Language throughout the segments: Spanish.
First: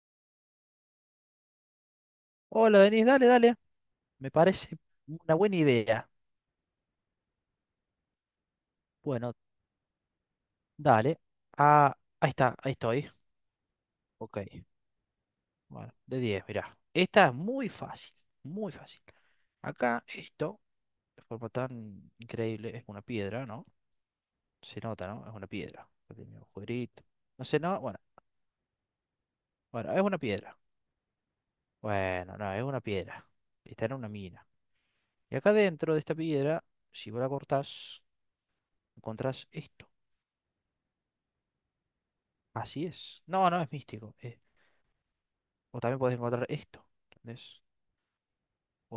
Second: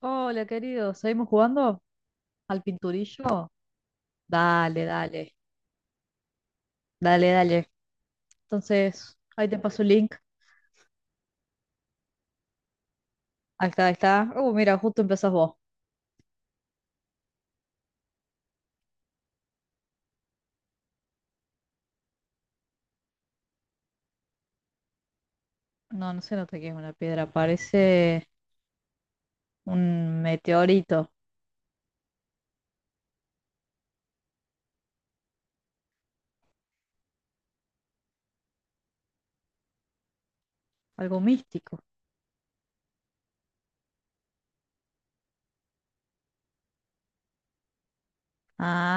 Hola, querido, ¿seguimos jugando al Hola, Denis, dale, pinturillo? dale. Me parece Dale, dale, una buena idea. dale, dale. Entonces, Bueno, ahí te paso el link. dale. Ah, ahí está, ahí estoy. Ahí está, ahí está. Ok. Mira, justo empezás vos. Bueno, de 10. Mirá. Esta es muy fácil, muy fácil. Acá esto, de forma tan increíble, es una piedra, ¿no? Se nota, ¿no? Es una piedra. No, no se Pequeño nota que es una agujerito. piedra, No sé, no, bueno, parece bueno, es una un piedra. meteorito, Bueno, no, es una piedra. Está en una mina. Y acá dentro de esta piedra, si vos la cortás, encontrás esto. algo místico. Así es. No, no es místico. O también puedes encontrar esto, ¿entendés?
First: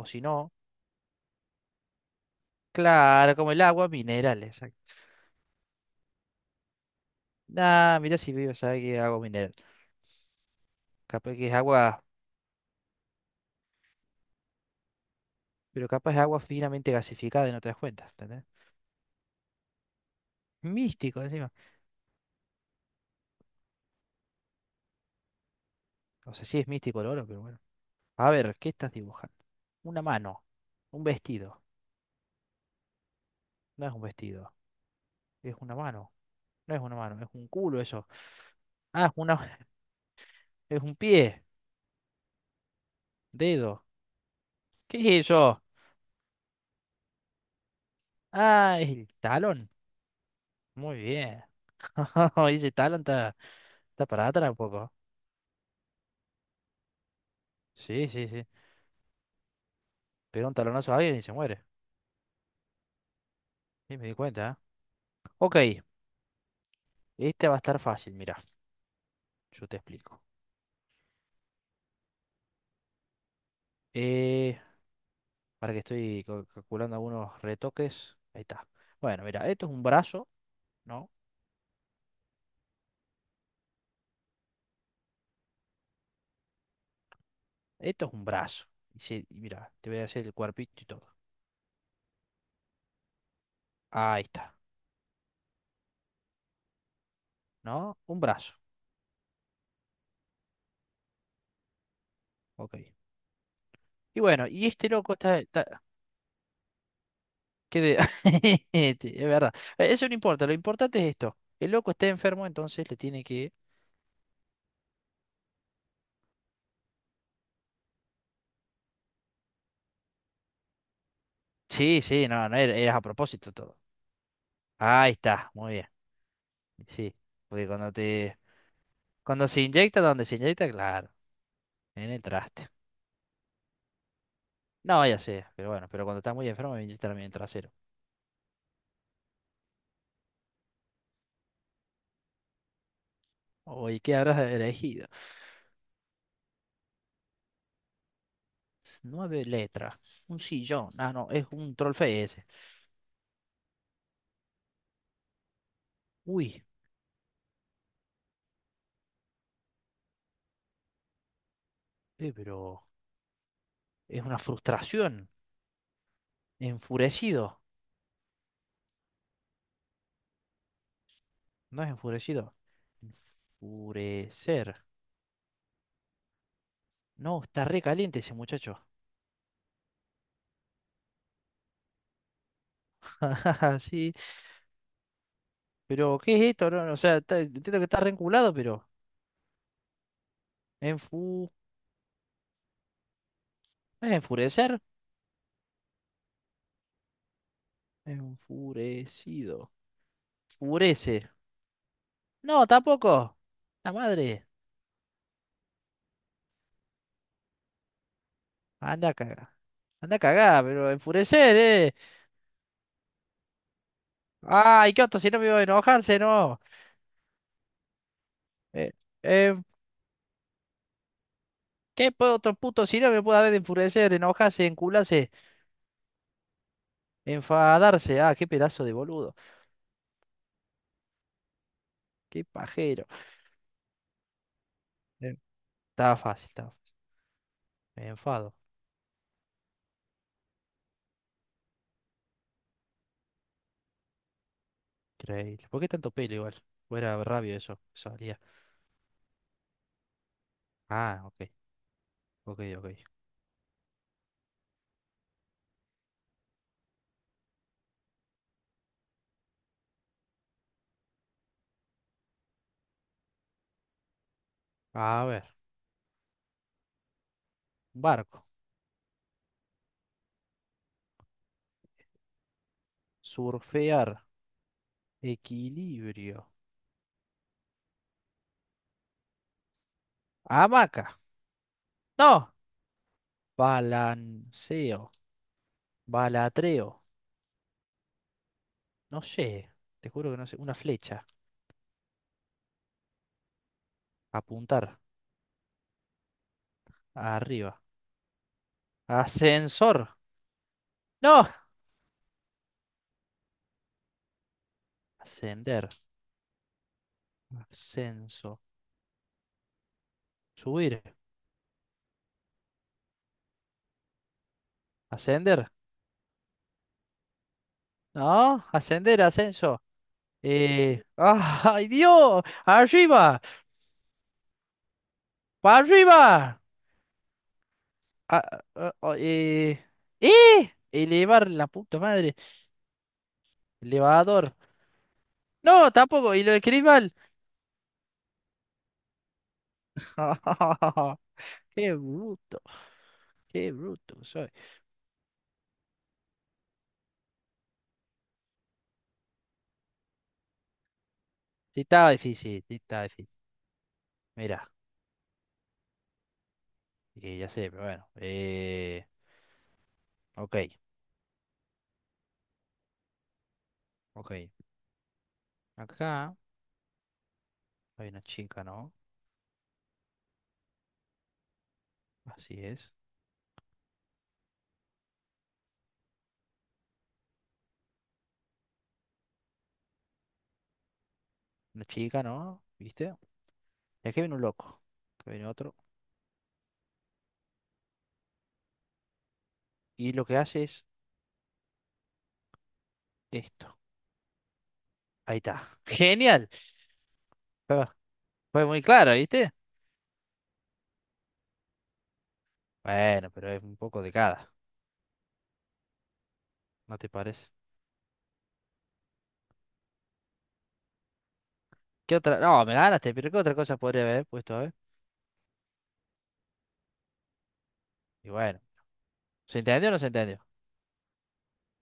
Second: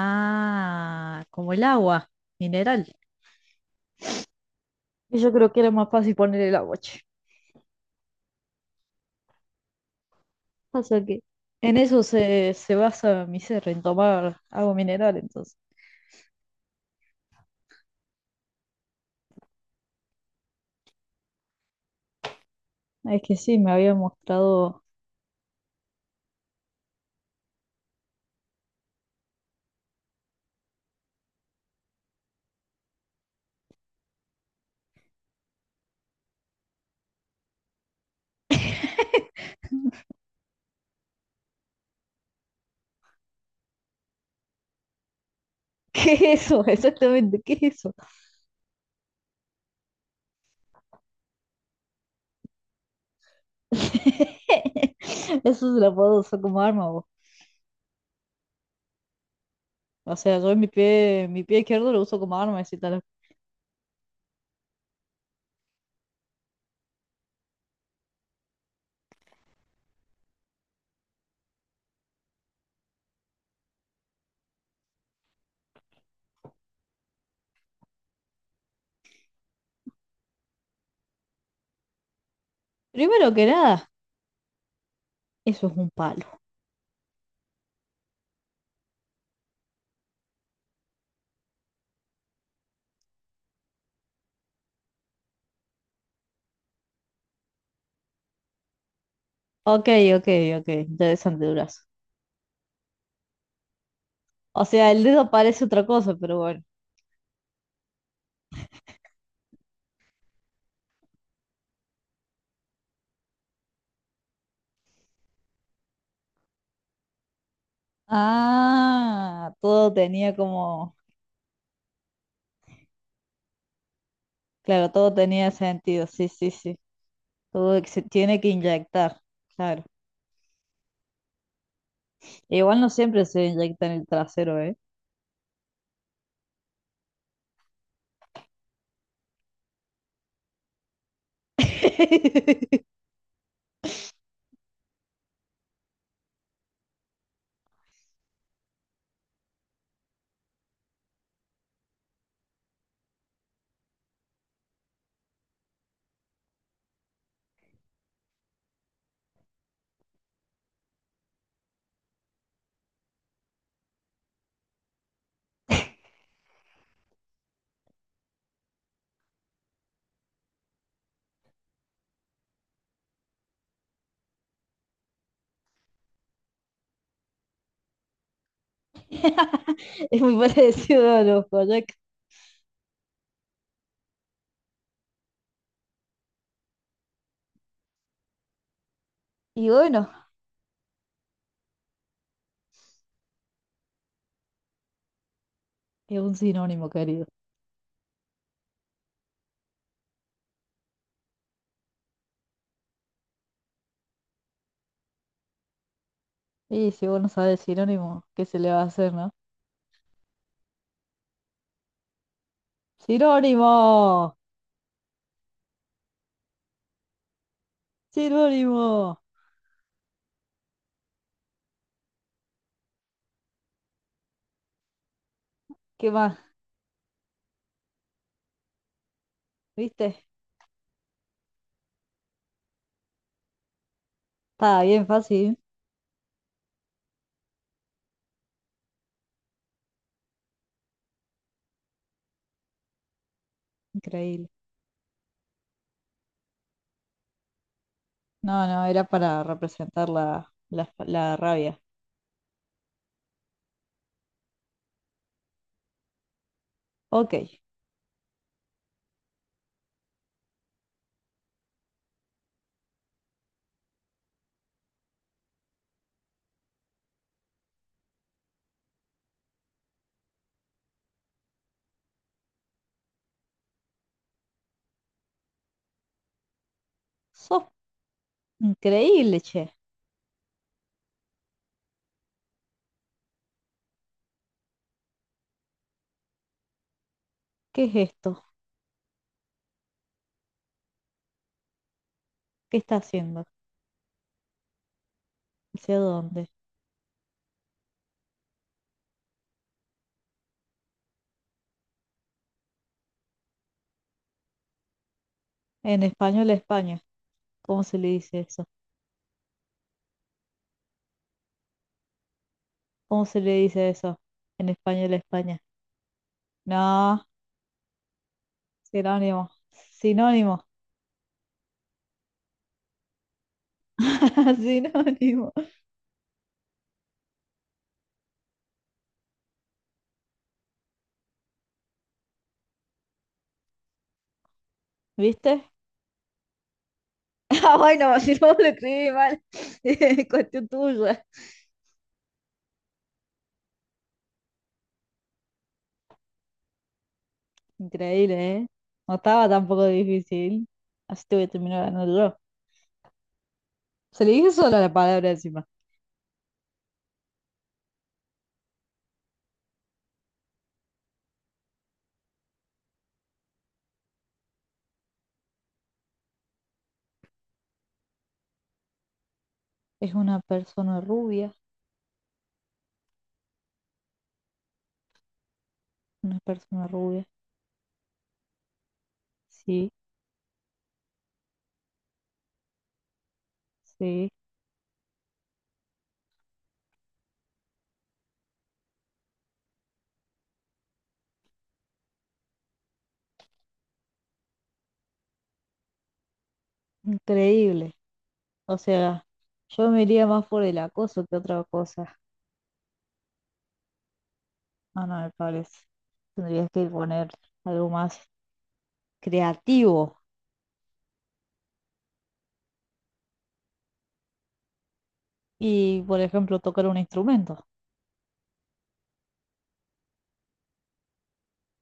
O si no, como el agua, mineral. claro, como el agua, minerales exacto. Y yo creo que era más fácil poner el agua, che. Ah, mira si vivo, sabe que es agua mineral. Pasa que Capaz que es en eso agua, se basa mi ser, en tomar agua mineral, entonces. pero capaz es agua finamente gasificada y no te das cuenta, ¿entendés? Místico encima. Es que sí, me había mostrado. O sea, sí es místico el oro, pero bueno. A ver, ¿qué estás dibujando? Una mano, un vestido. No es un vestido, es una mano. No es una mano, es un culo eso. Ah, es una, es un pie, dedo. ¿Qué es eso? ¿Qué es eso? Exactamente, ¿qué es eso? Ah, es el talón. Muy bien. Dice talón, está, está para atrás un poco. Eso se la puedo usar como arma, vos. Sí, sí, sí. O sea, Pega yo un en talonazo a alguien y se mi pie muere. izquierdo lo uso como arma, así tal. Sí, me di cuenta, ¿eh? Ok, este va a estar fácil, mira, yo te explico. Eh, para que estoy calculando algunos retoques. Ahí está. Bueno, mira, esto es un brazo, ¿no? Primero que nada, eso es un palo. Esto es un brazo. Y sí, y mira, te voy a hacer el cuerpito y todo. Ahí está, ¿no? Un brazo. Ok, ok, ok, interesante, durazo. Ok. Y bueno, O y este sea, el loco dedo está... parece está- otra cosa, pero bueno. ¿qué de- este, es verdad. Eso no importa, lo importante es esto. El loco está enfermo, entonces le tiene que... Ah, todo tenía como, Sí, sí, no, no, era a propósito todo. claro, todo Ahí tenía está, muy bien. sentido, sí, sí, sí. Sí, porque Todo que cuando se te, tiene que inyectar, cuando se claro. inyecta, donde se inyecta, claro, en el traste. Igual no siempre se inyecta en el trasero, ¿eh? No, ya sé, pero bueno, pero cuando estás muy enfermo me inyectan a mí en el trasero. Oye, ¿qué habrás elegido? Nueve letras, un sillón. Ah, no, es un trollface ese. Uy, pero es una frustración. Enfurecido. No es enfurecido. Enfurecer. No, está re caliente ese muchacho. Es muy parecido a los Boyac. Sí, pero ¿qué es esto? No, no, o sea, está- entiendo que está re enculado, pero... Y bueno, ¿Enfurecer? es un sinónimo, querido. Enfurecido. Furece. No, tampoco. La madre. Y si vos no sabes sinónimo, ¿qué se le va a Anda hacer, a no? cagar. Anda a cagar, pero enfurecer, eh. ¡Sinónimo! Ay, qué otro sinónimo de enojarse, no. ¡Sinónimo! Eh, eh, ¿Qué po- otro puto sinónimo puede haber de enfurecer, enojarse, encularse, ¿Qué más? enfadarse? Ah, qué pedazo de boludo. ¿Viste? Qué pajero. Estaba bien Eh, fácil. Estaba fácil, estaba fácil. Me enfado. Increíble. Increíble. ¿Por qué tanto pelo igual? Fuera rabio eso. Salía. No, no, era para representar la, la, Ah, la ok. rabia. Ok, ok. Ok. A ver. Barco. Surfear. Equilibrio. Sos increíble, che. Hamaca. No. Balanceo. Balatreo. ¿Qué es esto? No sé. Te juro que no sé. Una flecha. ¿Qué está haciendo? Apuntar. ¿Hacia dónde? Arriba. Ascensor. No. Ascender. En español, España. ¿Cómo se le dice Ascenso. eso? Subir. ¿Cómo se le dice eso? En español, España. Ascender. No, No. Ascender. sinónimo, Ascenso. sinónimo, ¡Ay, Dios! ¡Arriba! sinónimo. ¡Para arriba! Ah, ah, ah, eh, ¡Eh! Elevar la puta madre. Elevador. ¿Viste? No, tampoco, y lo escribí mal. Ah, bueno, si no lo escribí mal, es cuestión tuya. Qué bruto, qué bruto soy. Increíble, ¿eh? No estaba tampoco difícil. Así te voy a Sí, terminar estaba ganando yo. difícil, sí, estaba difícil. Se le dije solo Mira, la palabra encima. Ya sé, pero bueno. Ok, ok. Acá hay una chica, ¿no? Es una persona rubia, Así es. una persona rubia. Sí, Una chica, ¿no? ¿Viste? Y aquí sí. viene un loco. Aquí viene otro. Y lo que hace es esto. Ahí está. Genial. Fue, Increíble. fue O muy claro, sea, ¿viste? yo me iría más por el acoso que otra cosa. Bueno, pero es un poco de cada, Ah, no, me parece. Tendrías que ¿no te poner parece? algo más creativo. ¿Qué otra? No, me ganaste, pero ¿qué otra cosa podría haber puesto, a ver? Y, por ejemplo, tocar un instrumento. Y bueno. ¿Se entendió o no se entendió?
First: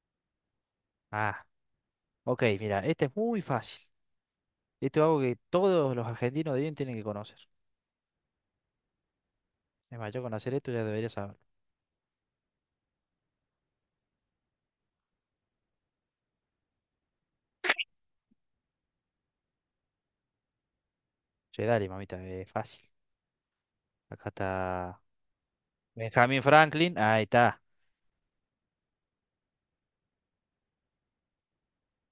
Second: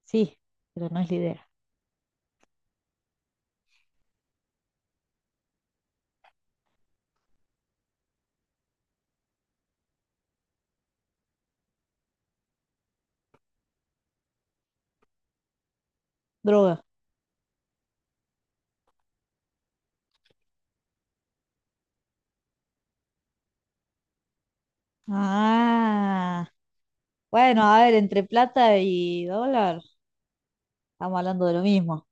Sí, pero no es la Ah, idea. ok, mira, este es muy fácil. Esto es algo que todos los argentinos de bien tienen que conocer. Es más, yo con hacer esto ya debería saberlo. Droga. Che, dale, mamita, es fácil. Acá está Benjamin Ah, Franklin, ahí está. bueno, a ver, entre plata y dólar, estamos hablando de lo mismo.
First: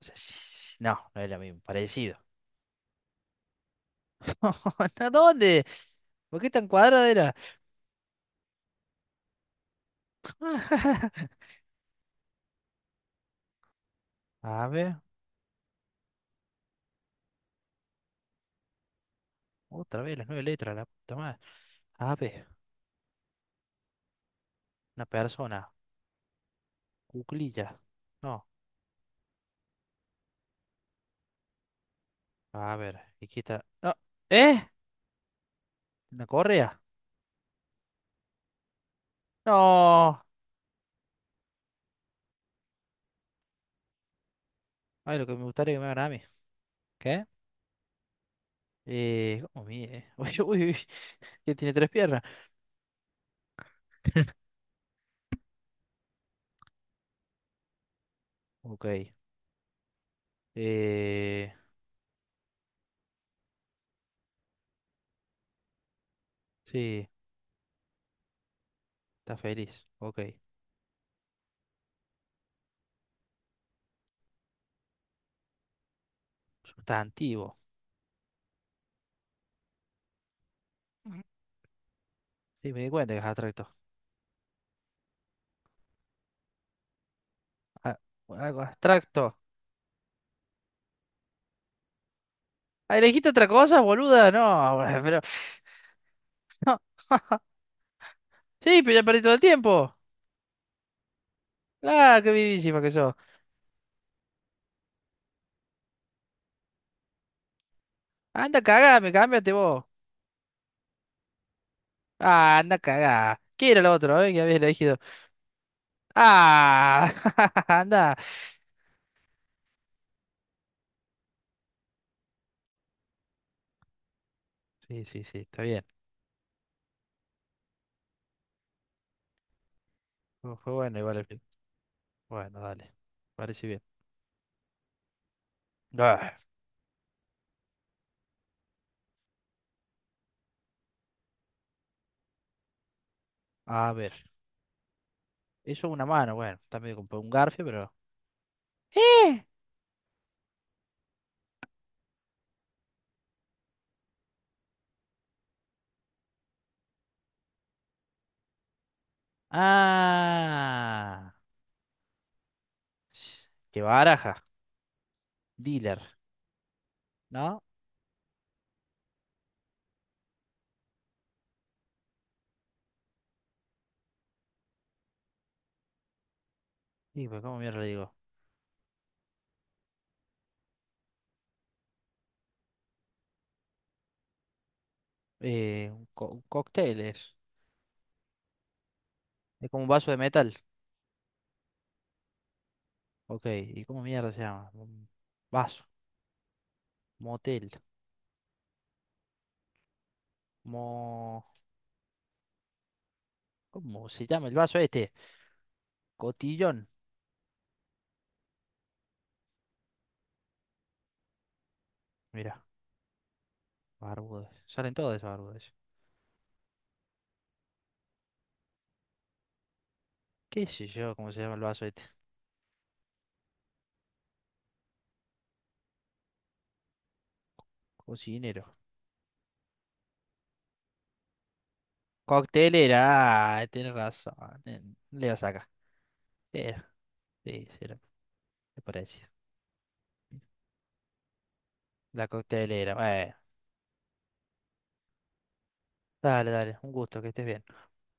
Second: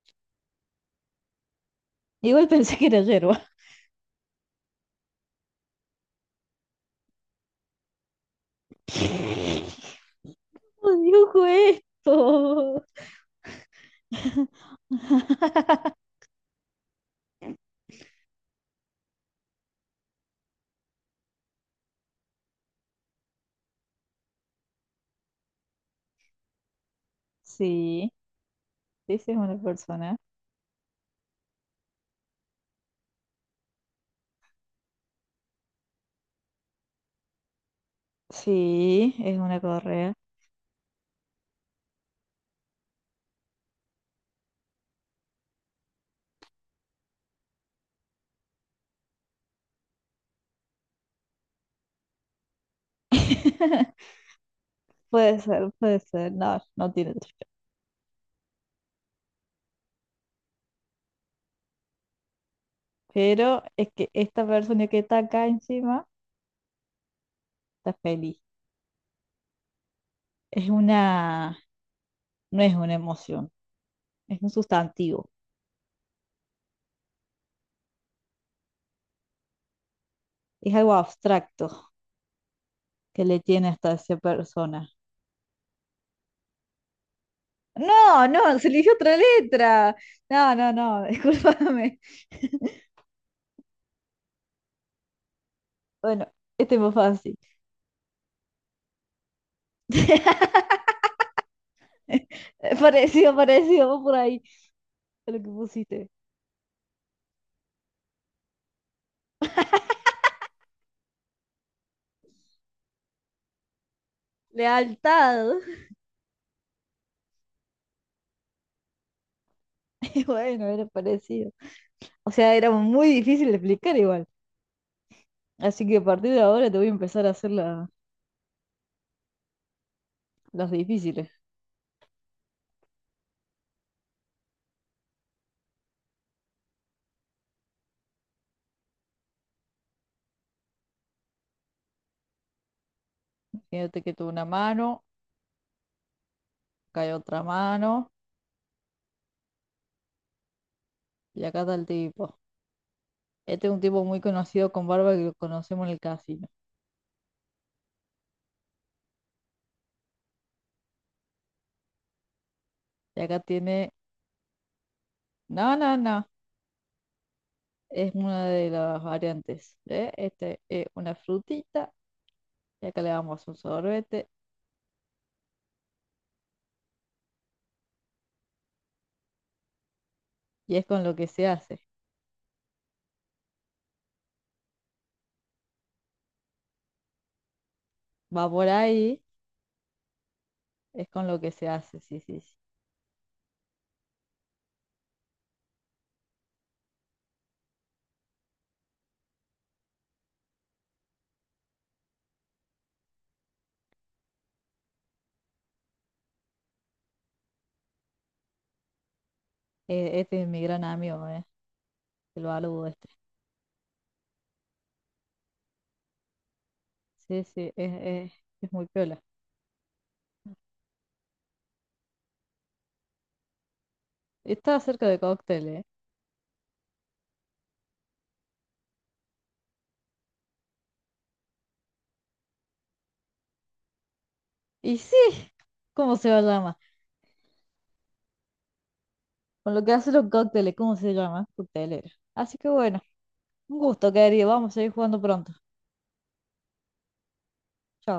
O sea, sí, no, no es lo mismo, parecido. Igual pensé que era yerba. ¿A dónde? ¿Por qué tan cuadrada era? ¿Cómo dibujo esto? A ver, otra vez las nueve letras, la puta madre. A ver, una persona, cuclilla. Sí, No, sí, sí es una persona. a ver, aquí está. No, ¿eh? ¿Una correa? Sí, es una correa. No. Ay, lo que me gustaría que me hagan a mí. ¿Qué? ¿Cómo mide? Uy, uy, uy, que tiene tres piernas. Puede ser, puede ser. No, no tiene trucha. Ok. Eh, Pero es que esta persona que está acá encima sí, está feliz. está feliz. Ok. Es una, no es una emoción. Es un sustantivo, Sustantivo. es algo Ujú. abstracto Sí, me di cuenta que que es le tiene abstracto. hasta esa persona. Ah, No, no, algo se eligió otra abstracto. letra. No, no, no, discúlpame. Ah, elegiste otra cosa, boluda. No, pero. Bueno, este es más fácil. Sí, pero ya perdí todo el tiempo. Ah, qué vivísima que sos. Parecido, parecido, vos por ahí, a lo que pusiste. Anda, cagame, cámbiate vos. Ah, anda, cagá. ¿Qué era lo otro, eh? Que habías elegido. Lealtad. Ah, anda. Y bueno, era parecido. O sea, era muy difícil de explicar igual. Sí, sí, sí, está bien. Así que a partir de ahora te voy a empezar a hacer la- Fue las fue bueno igual el difíciles. fin. Bueno, dale. Parece bien. Ah, a Fíjate que ver. tuve una mano, Eso una mano, bueno. También cae compré un otra garfio, mano, pero. ¡Eh! y acá está el tipo. Este es un tipo muy conocido con barba que lo conocemos en el casino. ¡Ah! Y acá ¡Qué tiene, baraja! no, no, Dealer, no, ¿no? es una de las variantes. ¿Eh? Este es una frutita y acá le damos un sorbete Y pues, ¿cómo mierda le digo? y es con lo que se hace. Un cóctel es. Va por ahí, Es como un vaso de metal. es con lo que se hace, sí, sí, sí. Ok, ¿y cómo mierda se llama? Un vaso. Motel. Mo... ¿Cómo se llama el vaso este? Cotillón. Este es mi gran amigo, ¿eh? El Mira, baludo este. barbudos. Salen todos esos barbudos. Sí, sí, es, es muy piola. ¿Qué sé yo cómo se llama el vaso este? Está cerca de cócteles, ¿eh? Cocinero. Coctelera. Ah, tienes razón. eh, Y sí, Le vas acá. ¿cómo se llama? Era, sí, sí, era, me parece. Con lo que hace los cócteles, ¿cómo se llama? Coctelero. La Así que coctelera. bueno. Bueno, Un gusto, querido. Vamos a seguir jugando pronto. dale, dale. Un gusto, que estés bien. Chao.